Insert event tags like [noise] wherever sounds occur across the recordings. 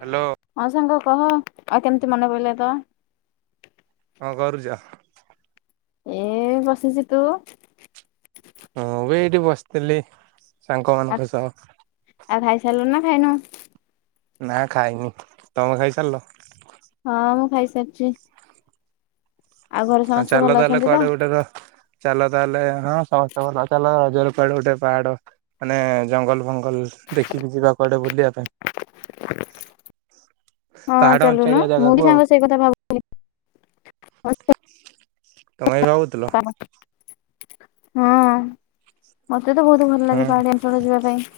Hello. ହଁ ସାଙ୍ଗ କହ ଆଉ କେମିତି ମନେ ପଇଲା ତ। କଣ କରୁଛ। ଏଇ ବସିଚି ତୁ। ହଁ ବେ ଏଇଠି ବସିଥିଲି ଆ ସାଙ୍ଗମାନଙ୍କ ସହ। ଆଉ ଖାଇ ସାରିଲୁ ନା ଖାଇନୁ। ନା ଖାଇନି ତମେ ଖାଇସାରିଲ। ହଁ ମୁଁ ଖାଇସାରିଛି। ଘରେ ଆଉ ସମସ୍ତେ ଚାଲ ଭଲ ତାହେଲେ ଅଛନ୍ତି ତ କୁଆଡେ ଗୁଟେ କ ଚାଲ ତାହେଲେ ହଁ ସମସ୍ତଙ୍କୁ ନବା ଚାଲ ରଜରେ କୁଆଡେ ଗୋଟେ ପାହାଡ। ମାନେ ଜଙ୍ଗଲ ଫଙ୍ଗଲ ଦେଖିକି ଯିବା କୁଆଡେ ବୁଲିବା ପାଇଁ। ହଁ ପାହାଡ ଚାଲୁନୁ ଅଞ୍ଚାଳିଆ ମୁଁ ଜାଗାକୁ ବି ଆଉ। ସାଙ୍ଗ ସେଇ କଥା ଭାବୁଥିଲି। ତମେ ବି ଭାବୁଥିଲ। ହଁ ମତେ ତ ବହୁତ ଭଲ ଲାଗେ ହୁଁ ପାହାଡିଆ ଅଞ୍ଚଳ କୁ ଯିବା ପାଇଁ।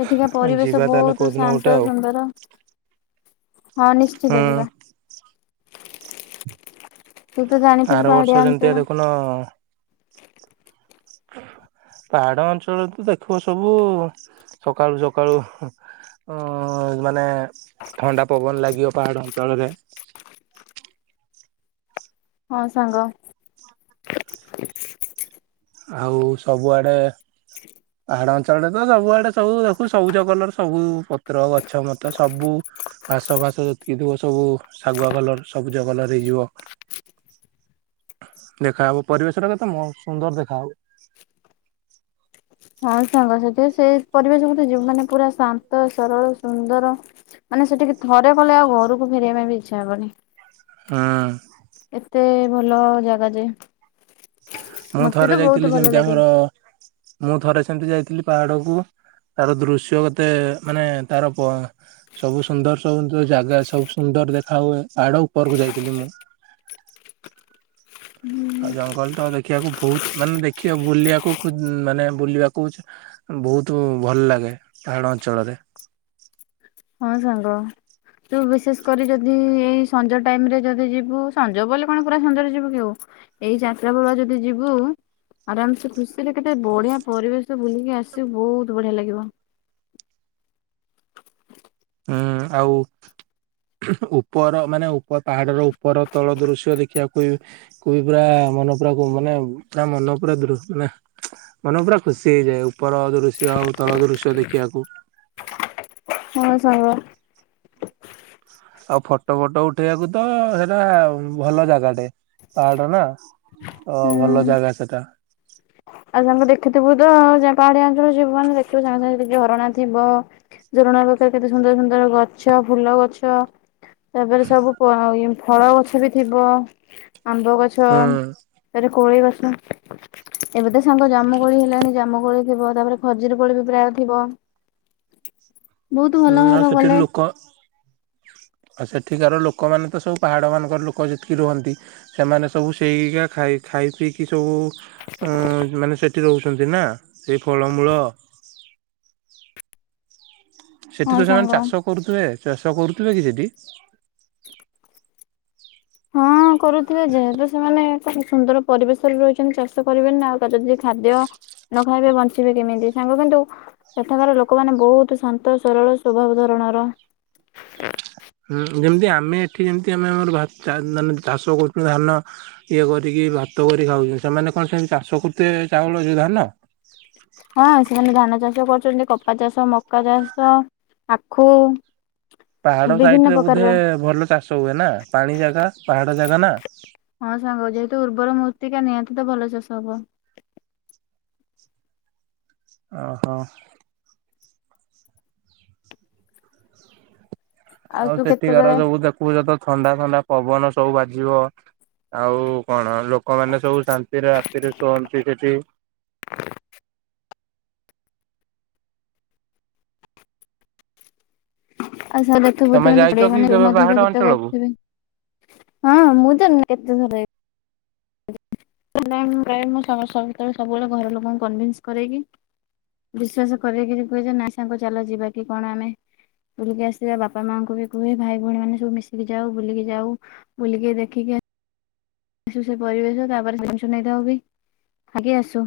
ସେଠିକା ପରିବେଶ ଯିବା ତାହେଲେ ବହୁତ କୋଉଦିନ ଗୋଟେ ଶାନ୍ତ ଆଉ ସୁନ୍ଦର ହଁ ହୁଁ। ନିଶ୍ଚିତ ଯିବା। ତୁ ତ ଜାଣିଥିବୁ ପାହାଡିଆ ଅଞ୍ଚଳ। ନାଁ। ପାହାଡ ଅଞ୍ଚଳରେ ତ ଦେଖିବ ସବୁ ସକାଳୁ ସକାଳୁ ହୁଁ। ହଁ ମାନେ ଥଣ୍ଡା ପବନ ଲାଗିବ ପାହାଡ଼ ଅଞ୍ଚଳରେ। ହଁ ସାଙ୍ଗ। ଆଉ ସବୁଆଡ଼େ। ପାହାଡ ଅଞ୍ଚଳରେ ତ ସବୁଆଡେ ସବୁ ଦେଖିବୁ ସବୁଜ କଲର ସବୁ ପତ୍ର ଗଛ ମଛ ସବୁ। ଘାସ ଫାସ ଯେତିକି ଥିବ ସବୁ ଶାଗୁଆ କଲର ସବୁଜ କଲର ହେଇଯିବ। ଦେଖାହବ ପରିବେଶ ଟା କେତେ ମ ସୁନ୍ଦର ଦେଖାହବ। ହଁ ସାଙ୍ଗ ସେଇଥି ପାଇଁ ସେ ପରିବେଶକୁ ତୁ ଯିବୁ ମାନେ ପୁରା ଶାନ୍ତ ସରଳ। ସୁନ୍ଦର ମାନେ ସେଠିକି ଥରେ ଗଲେ ଆଉ ଘରୁକୁ ଫେରିଆ ପାଇଁ ବି ଇଚ୍ଛା ହବନି। ହୁଁ। ଏତେ ଭଲ ଜାଗା ଯେ। ମୁଁ ମତେ ତ ଥରେ ବହୁତ ଯାଇଥିଲି ଭଲ ସେମିତି ଲାଗେ। ଆମର ମୁଁ ଥରେ ସେମିତି ଯାଇଥିଲି ପାହାଡ଼କୁୁ ତାର ଦୃଶ୍ୟ କେତେ ମାନେ ତାର ପ ସବୁ ସୁନ୍ଦର ସବୁ [unintelligible] ଜାଗା ସବୁ ସୁନ୍ଦର ଦେଖା ହୁଏ ପାହାଡ଼ ଉପରକୁ ଯାଇଥିଲି ମୁଁ। ଆଉ ଜଙ୍ଗଲତ ଦେଖିଆକୁ ଭୋଉତ୍ ମାନେ ଦେଖିଆ ବୁଲିଆକୁ କୁ ଉଁ ମାନେ ବୁଲିବାକୁ ବୋହୁତୁ ଭଲ ଲାଗେ ପାହାଡ଼ ଅଞ୍ଚଳରେ। ହଁ ସାଙ୍ଗ। ତୁ ବିଶେଷ କରି ଯଦି ଏଇ ସଞ୍ଜ ଟାଇମରେ ଯଦି ଯିବୁ ସଞ୍ଜ ବୋଲି କଣ ପୁରା ସଞ୍ଜରେ ଯିବୁକି ଆଉ ଏଇ ଚାରିଟା ବଳୁଆ ଯଦି ଯିବୁ ଆରାମସେ ଖୁସିରେ କେତେ ବଢ଼ିଆ ପରିବେଶ ବୁଲିକି ଆସିବୁ ବୋହୁତ୍ ବଢ଼ିଆ ଲାଗିବ। ହୁଁଉଁ ଆଉ ଉଁ ହୁଁ ଉପର ମାନେ ଉପ ପାହାଡ଼ର ଉପର ତଳ ଦୃଶ୍ୟ ଦେଖିବାକୁ କୁଇଁ ପୁରା ମନ ପୁରାକୁ ମାନେ ପୁରା ମନ ପୁରା ଦୃ ନା ମନ ପୁରା ଖୁସି ହେଇଯାଏ ଉପର ଦୃଶ୍ୟ ଆଉ ତଳ ଦୃଶ୍ୟ ଦେଖିଆକୁ। ହଁ ସାଙ୍ଗ। ଆଉ ଫଟୋ ଫଟୋ ଉଠେଇଆକୁତ ସେଟା ଭଲ ଜାଗାଟେ ପାହାଡ଼ନା। ଅଁ ଭଲ ହୁଁ। ଜାଗା ସେଟା। ଆଉ ସାଙ୍ଗ ଦେଖିଥିବୁତ ଯା ପାହାଡ଼ିଆ ଅଞ୍ଚଳ ଯିବୁ ମାନେ ଦେଖିବୁ ସାଙ୍ଗେ ସାଙ୍ଗେ ସେଠି ଝରଣା ଥିବ। ଝରଣା ପାଖେରେ କେତେ ସୁନ୍ଦର ସୁନ୍ଦର ଗଛ ଫୁଲ ଗଛ ତାପେରେ ସବୁ ପ ଇଏ ଫଳ ଗଛବି ଥିବ ଆମ୍ବ ଗଛ ହୁଁ ତାରେ କୋଳି ଗଛ ଏବେତ ସାଙ୍ଗ ଜାମୁ କୋଳି ହେଲାଣି ଜାମୁ କୋଳି ଥିବ ତାପରେ ଖଜିରୀ କୋଳିବି ପ୍ରାୟେ ଥିବ। ବହୁତ ଭଲ ହୁଁ ଆଉ ହବ ଗଲେ ସେଠିରି ଲୋକ ଆଉ ସେଠିକାର ଲୋକମାନେତ ସବୁ ପାହାଡ଼ମାନଙ୍କରେ ଲୋକ ଯେତିକି ରୁହନ୍ତି। ସେମାନେ ସବୁ ସେଇକା ଖାଇ ଖାଇ ପିଇକି ସବୁ ଉଁ ମାନେ ସେଠି ରହୁଚନ୍ତିନା ସେଇ ଫଳମୂଳ ହଁ ସେଠିତ ସେମାନେ ସାଙ୍ଗ। ଚାଷ କରୁଥିବେ ଚାଷ କରୁଥିବେକି ସେଠି? ହଁ [inaudible] କରୁଥିବେ ଯେହେତୁ ସେମାନେ ଏକ ସୁନ୍ଦର ପରିବେଶରେ ରହିଚନ୍ତି ଚାଷ କରିବେନିନା ଆଉ କାଯଦି ଖାଦ୍ୟ ନ ଖାଇବେ ବଞ୍ଚିବେ କେମିତି ସାଙ୍ଗ କିନ୍ତୁ ସେଠାକାର ଲୋକମାନେ ବୋହୁତ୍ ଶାନ୍ତ ସରଳ ସ୍ୱଭାବ ଧରଣର। [inaudible] ହୁଁ ଯେମତି ଆମେ ଏଠି ଯେମିତି ଆମେ ଆମର ଭା ଚା ମାନେ ଚାଷ କରୁଚୁ ଧାନ ଇଏ କରିକି ଭାତ କରିକି ଖାଉଚୁ ସେମାନେ କଣ ସେମିତି ଚାଷ କରଥୁବେ ଚାଉଳ ସେଧାନ? ହଁ ସେମାନେ ଧାନ ଚାଷ କରୁଚନ୍ତି କପା ଚାଷ ମକା ଚାଷ ଆଖୁ ପାହାଡ଼ ବିଭିନ୍ନ ସାଇଟରେ ପ୍ରକାରର ବୋଧେ ଭଲ ଚାଷ ହୁଏନା ପାଣି ଜାଗା ପାହାଡ଼ ଜାଗାନା। ହଁ ସାଙ୍ଗ ଯେହେତୁ ଉର୍ବର ମୂର୍ତ୍ତିକା ନିହାତିତ ଭଲ ଚାଷ ହବ। ଓହୋ। ଆଉ ତୁ ସେଠିକାର କେତେବେଳେ ସବୁ ଦେ ଖୁଚତ ଥଣ୍ଡା ଥଣ୍ଡା ପବନ ସବୁ ବାଜିବ ଆଉ କଣ ଲୋକମାନେ ସବୁ ଶାନ୍ତିରେ ରାତିରେ ଶୁଅନ୍ତି ସେଠି ଆଉସାଙ୍ଗ ଦେଖିବୁ ତମେ କେମିତି ଯାଇଛ ଚଡ଼େଇ କି ମାନେ କେବେ ପାହାଡ [unintelligible] ଗୀତ ଅଞ୍ଚଳକୁ? ଗାଉଥିବେ। ହଁ ମୁଁତ [unintelligible] କେତେ ଥର [unintelligible] [unintelligible] ସମସ୍ତଙ୍କୁ ସେତେବେଳେ ସବୁବେଳେ ଘର ଲୋକଙ୍କୁ କନନ୍ସ କରେଇକି ବିଶ୍ଵାସ କରିକିରି କୁହେଯେ ନାସାଙ୍ଗ ଚାଲ ଯିବା କି କଣ ଆମେ। ବୁଲିକି ଆସିବା ବାପା ମାଆଙ୍କୁବି କୁହେ ଭାଇ ଭଉଣୀ ମାନେ ସବୁ ମିଶିକି ଯାଉ ବୁଲିକି ଯାଉ ବୁଲିକି ଦେଖିକି ଆ। ଆସୁ ସେ ପରିବେଶ ତାପରେ ଜିନିଷ ନେଇଥାଉ ବି ଆଗି ଆସୁ।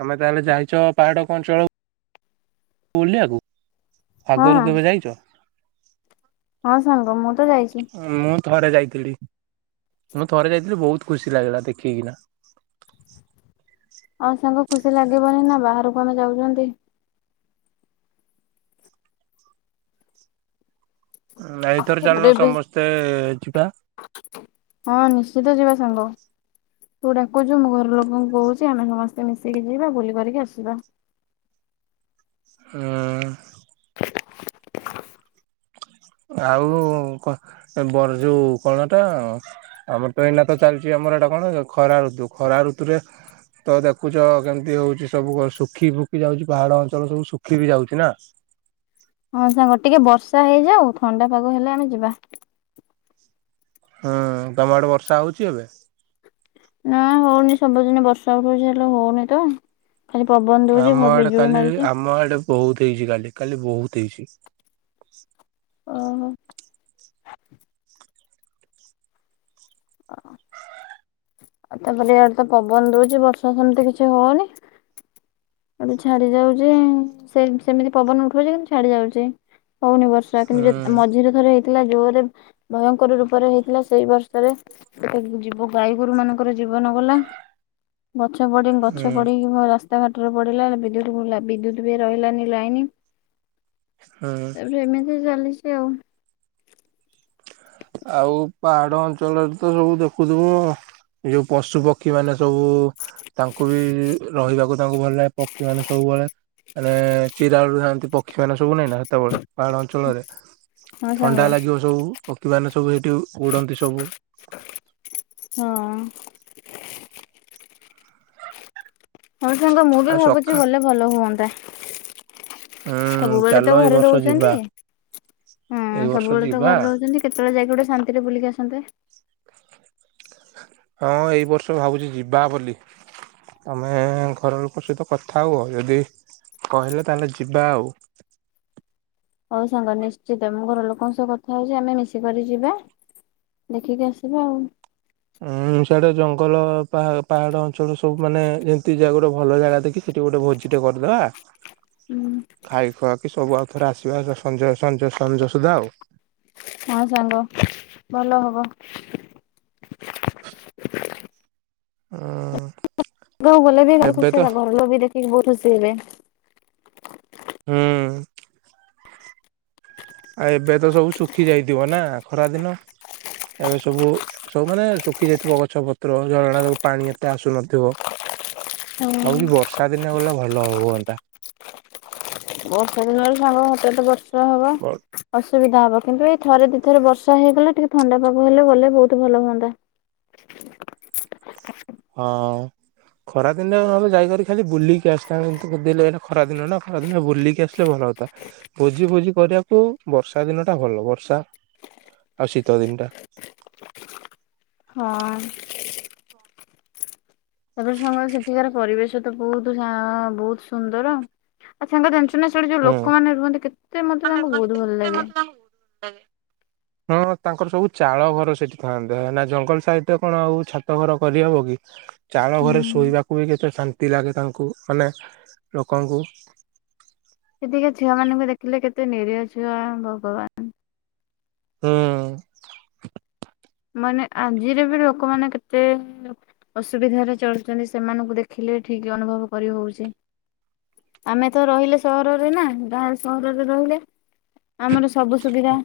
ତମେ ତାହେଲେ ଜାଇଛ ପାହାଡ କ ଅଞ୍ଚଳ ବୁଲିଆକୁ। ହଁ ଆଗରୁ କେବେ ଯାଇଛ। ହଁ ସାଙ୍ଗ ମୁଁ ତ ଯାଇଛି। ମୁଁ ଥରେ ଯାଇଥିଲି ମୁଁ ଥରେ ଯାଇଥିଲି ବହୁତ ଖୁସି ଲାଗିଲା ଦେଖିକିନା। ଆଉ ସାଙ୍ଗ ଖୁସି ଲାଗିବନି ନା ବାହହାରକୁ ଆମେ ଯାଉଛନ୍ତି। ନା ଏଥର ତାପରେ ଚାଲନୁ ଏବେ ସମସ୍ତେ ଯିବା। ହଁ ନିଶ୍ଚିତ ଯିବା ସାଙ୍ଗ। ତୁ ଡାକୁଛୁ ମୁଁ ଘର ଲୋକଙ୍କୁ କହୁଛି ଆମେ ସମସ୍ତେ ମିଶିକି ଯିବା ବୁଲି କରିକି ଆସିବା। ହୁଁ। ଆଉ କଣ ବର ଯୋଉ କଣ ଟା ଆଉ। ଆମର ତ ଏଇନା ତ ଚାଲିଛି ଆମର ଏଟା କଣ ଖରା ଋତୁ ଖରା ଋତୁରେ ତ ଦେଖୁଛ କେମିତି ହଉଛି ସବୁ ଶୁଖି ଫୁଖି ଯାଉଛି ପାହାଡ ଅଞ୍ଚଳ ସବୁ ଶୁଖି ବି ଯାଉଛି ନା। ହଁ ସାଙ୍ଗ ଟିକେ ବର୍ଷା ହେଇଯାଉ ଥଣ୍ଡା ପାଗ ହେଲେ ଆମେ ଯିବା। ହଁ ତମ ଆଡେ ବର୍ଷା ହଉଛି ଏବେ। ନା ହଉନି ସବୁଦିନେ ବର୍ଷା ହୁଏ ଯେ ହେଲେ ହଉନି ତ। ଖାଲି ପବନ ଦଉଛି ଭ ବିଜୁଳି ମାରୁଛି। ବହୁତି ଇଜି କାଲି କାଲି ବହୁତ୍ ହେଇଛି। ଓହୋ। ଆଉ ତାପରେ ଇଆଡେ ତ ପବନ ଦଉଛି ବର୍ଷା ସେମିତି କିଛି ହଉନି। ଏଠୁ ଛାଡି ଯାଉଛି ସେ ସେମିତି ପବନ ଉଠଉଛି କିନ୍ତୁ ଛାଡି ଯାଉଛି ହଉନି ବର୍ଷ ପ୍ରାୟ ହୁଁ ତିନି ଯେ ଆମ ମଝିରେ ଥରେ ହେଇଥିଲା ଜୋରେ ଭୟଙ୍କର ରୂପରେ ହେଇଥିଲା ସେଇ ବର୍ଷରେ ଯିବୁ ଗାଈ ଗୋରୁ ମାନଙ୍କର ଜୀବନ ଗଲା ଗଛ ପରି ହୁଁ ଗଛ ପଡିିକି ରା ଏଥର ପିଡିଲା ବିଦ୍ୟୁତ୍ ବଢିଲା ବିଦ୍ୟୁତ ବି ରହିଲାନି ଲାଇନ୍। ହୁଁ ଏବେ ଏମିତି ଚାଲିଛି ଆଉ। ଆଉ ପାହାଡ ଅଞ୍ଚଳରେ ତ ସବୁ ଦେଖୁଥିବୁ ଯୋଉ ପଶୁ ପ ପକ୍ଷୀ ମାନେ ସବୁ ତାଙ୍କୁ ବି ରହିବାକୁ ତାଙ୍କୁ ଭଲ ଲାଗେ ପକ୍ଷୀ ମାନ ସବୁବେଳେ ମାନେ ଚିରାଳୁ ଥାନ୍ତି ପ ପକ୍ଷୀ ମାନେ ସବୁ ନାଇଁନା ହେତବେଳେ ପାହାଡ଼ ଅଞ୍ଚଳରେ ହଁ ସାଙ୍ଗ। ଥଣ୍ଡା ହଁ। ଲାଗିବ ସବୁ ପକ୍ଷୀମାନେ ସବୁ ହେଇଠି ଉଡ଼ନ୍ତି ସବୁ। ହଁ। ହଁ ସାଙ୍ଗ ମୁଁ ବି ଆଉ ଭାବୁଛି ସଖା ଗଲେ ଭଲ ହୁଅନ୍ତା। ହୁଁ ସବୁବେଳେ ଚାଲ ତ ଏଇ ଘରେ ବର୍ଷ ଯିବା ରହୁଛନ୍ତି ଏଇ ହୁଁ ବର୍ଷ ସବୁବେଳେ ତ ଯିବା ଘରେ ରହୁଛନ୍ତି। କେତେବେଳେ ଯାଇକି ଗୋଟେ ଶାନ୍ତିରେ ବୁଲିକି ଆସନ୍ତେ। ହଁ ଏଇ ବର୍ଷ ଭାବୁଛି ଯିବା ବୋଲି। ତମେ ଘର ଲୋକ ସହିତ କଥା ହୁଅ ଯଦି କହିଲେ ତାହେଲେ ଯିବା ଆଉ। ହଉ ସାଙ୍ଗ ନିଶ୍ଚିତ ଘର ଲୋକଙ୍କ ସହ କଥା ହଉଛି ଆମେ ମିଶିକରି ଯିବା। ଦେଖିକି ଆସିବା ଆଉ। ଉଁ ସିଆଡେ ଜଙ୍ଗଲ ପା ପାହାଡ ଅଞ୍ଚଳ ସବୁ ମାନେ ଯେମିତି ଯା ଗୋଟେ ଭଲ ଜାଗା ଦେକି ସେଠି ଗୋଟେ ଭୋଜି ଟେ କରିଦବା। ହୁଁ। ଖାଇ ଖୁଆକି ସବୁ ଆଉ ଥରେ ଆସିବା ସଞ୍ଜ ସଞ୍ଜ ସଞ୍ଜ ସୁଦ୍ଧା ଆଉ। ହଁ ସାଙ୍ଗ ଭଲ ହବ। ହଁ। ଆଉ ଗଲେ ବି ଖାଲି ଖୁସି ହେବା ଘର ଲ ବି ଦେଖିକି ବହୁତ ଖୁସି ହେବେ। ହୁଁ ଆଉ ଏବେ ତ ସବୁ ଶୁଖି ଯାଇଥିବ ନା ଖରା ଦିନ ଏବେ ସବୁ ସବୁ ମାନେ ଶୁଖି ଯାଇଥିବ ଗଛ ପତ୍ର ଝରଣା ଯୋଉ ପାଣି ଏତେ ଆସୁନଥିବ ହଁ। ଭାବୁଛି ବର୍ଷା ଦିନେ ଗଲେ ଭଲ ହୁଅନ୍ତା। ବର୍ଷା ଦିନରେ ସାଙ୍ଗ ହଟାତ ବର୍ଷା ହବ। ଅସୁବିଧା ହବ କିନ୍ତୁ ଏଇ ଥରେ ଦିଇଥର ବର୍ଷା ହେଇଗଲେ ଟିକେ ଥଣ୍ଡା ପାଗ ହେଲେ ଗଲେ ବହୁତ ଭଲ ହୁଅନ୍ତା। ହଁ। ଖରା ଦିନଯାଇକରି ଖାଲି ବୁଲି ଆସିଥାନ୍ତଲେ ଏଇଟ ଖରା ଦିନ ନା ଖରା ଦିନ ବୁଲିକି ଆସି ଭଲ ହତା ଭୋଜି ଭୋଜି କରିବାକୁ ବର୍ଷା ଦିନ ଟା ଭଲ ବର୍ଷା ଆଉ ଶୀତ ଦିନଟା ହଁ। ତାପରେ ସାଙ୍ଗରେ ସେଠିକାର ପରିବେଶ ତ ବହୁତ ସା ବହୁତ ସୁନ୍ଦର ଆଉ ସାଙ୍କ ଦେଞ୍ ଶଳୀ ଯୋଉ ହୁଁ। ଲୋକମାନୋନ ରୁହନ୍ତି କେତେ ମତେ ତାଙ୍କୁ ବହୁତ ଭଲ ଲାଗେ?? ହଁ ତାଙ୍କର ସବୁ ଚାଳ ଘର ସେଠି ଥାନ୍ତତା ନା ଜଙ୍ଗଲ ସାଇଡ ରେ କଣ ଆଉ ଛାତ ଘର କରିହବ କି ଚାଳ ହୁଁ। ଘରେ ଶୋଇବାକୁ ବି କେତେ ଶାନ୍ତି ଲାଗେ ତାଙ୍କୁ ମାନେ ଲୋକଙ୍କୁ। ସେଠିକା ର ଝିଅ ମାନଙ୍କୁ ଦେଖିଲେ କେତେ ନିରୀହ ଝିଅ ଭଗବାନ। ହୁଁ। ମାନେ ଆଜିରେ ବି ଲୋକମାନେ କେତେ ଅସୁବିଧାରେ ଚଳୁଛନ୍ତି ସେମାନଙ୍କୁ ଦେଖିଲେ ଠିକ ଅନୁଭବ କରି ହଉଛି। ଆମେ ତ ରହିଲେ ସହରରେ ନା ଗାଁ ସହରରେ ରହିଲେ। ଆମର ସବୁ ସୁବିଧା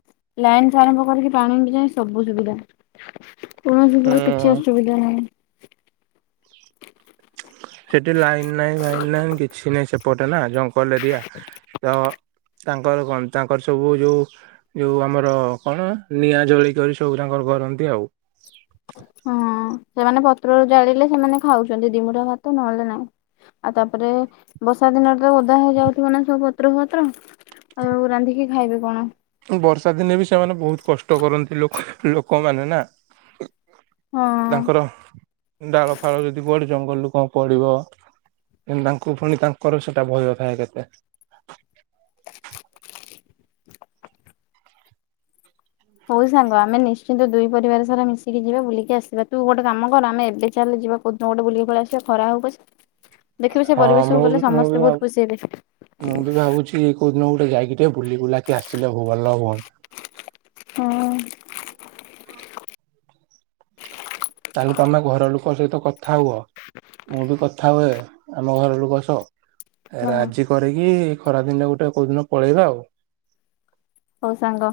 ଲାଇନଠୁ ଆରମ୍ଭ କରିକି ପାଣି ଯାଏ ସବୁ ସୁବିଧା। କୌଣସିର କିଛି ହୁଁ ଅସୁବିଧା ନାହିଁ। ସେଠି ଲାଇନ୍ ନାଇଁ ଭାଇନ୍ ନାଇନ୍ କିଛି ନାହିଁ ସେପଟେ ନା ଜଙ୍ଗଲ ଏରିଆ ତ ତାଙ୍କର ତାଙ୍କର ସବୁ ଯେଉଁ। ଯୋଉ ଆମର କଣ ନିଆଁ ଜଳି କରି ସବୁ ତାଙ୍କର କରନ୍ତି ଆଉ। ହଁ ସେମାନେ ପତ୍ର ଜାଳିଲେ ସେମାନେ ଖାଉଛନ୍ତି ଦିମୁଟା ଭାତ ନହେଲେ ନାଇଁ। ଆଉ ତାପରେ ବର୍ଷା ଦିନଟରେ ଓଦା ହେଇଯାଉଥିବ ନା ସବୁ ପତ୍ର ଫତ୍ର। ଆଉ ରାନ୍ଧିକି ଖାଇବି କଣ। ବର୍ଷା ଦିନେ ବି ସେମାନେ ବହୁତ କଷ୍ଟ କରନ୍ତି ଲୋକମାନେ ନା ହଁ। ତାଙ୍କର ଡାଳ ଫାଳ ଯଦି ବଢ ଜଙ୍ଗଲରୁୁ କଣ ପଡିବ ଏତି ତାଙ୍କୁ ପୁଣି ତାଙ୍କର ସେଟା ଭୟ ଥାଏ କେତେ। ହଉ ସାଙ୍ଗ ଆମେ ନିଶ୍ଚିନ୍ତ ଦୁଇ ପରିବାର ସାରା ମିଶିକି ଯିବା ବୁଲିକି ଆସିବା ତୁ ଗୋଟେ କାମ କର ଆମେ ଏବେ ଚାଲ ଯିବା। କଉଦିନ ଗଟେ ବୁଲିକୁ ଆସିବା ଖରା ହଉପଛେ। ହଁ ମୁଁ ବି ମୁଁ ବି ବହୁତ ଖୁସି ହେବେ। ଭାବ ମୁଁ ବି ଭାବୁଛି କି କଉଦିନ ଗୋଟେ ଯାଇକି ଟିକେ ବୁଲି ବୁଲାକି ଆସିଲେ ବ ଭଲ ହୁଅନ୍ତା। ହଁ। ତାହେଲେ ତମେ ଘର ଲୋକ ସହିତ କଥା ହୁଅ। ମୁଁ ବି କଥା ହୁଏ ଆମ ଘର ଲୋକ ସହ। ହଁ ରାଜି କରିକି ଖରା ଦିନଟା ଗୋଟେ କୋଉ ଦିନ ପଳେଇବା ଆଉ। ହଉ ସାଙ୍ଗ।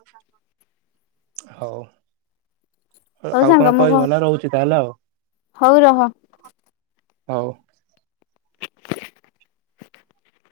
[unintelligible] ହଉ। [unintelligible] ହଉ ଆଉ ସାଙ୍ଗ କଣ ମୁଁ କହିବ ନା ରହୁଛି ତାହେଲେ ଆଉ ହଉ ରହ। ହଉ।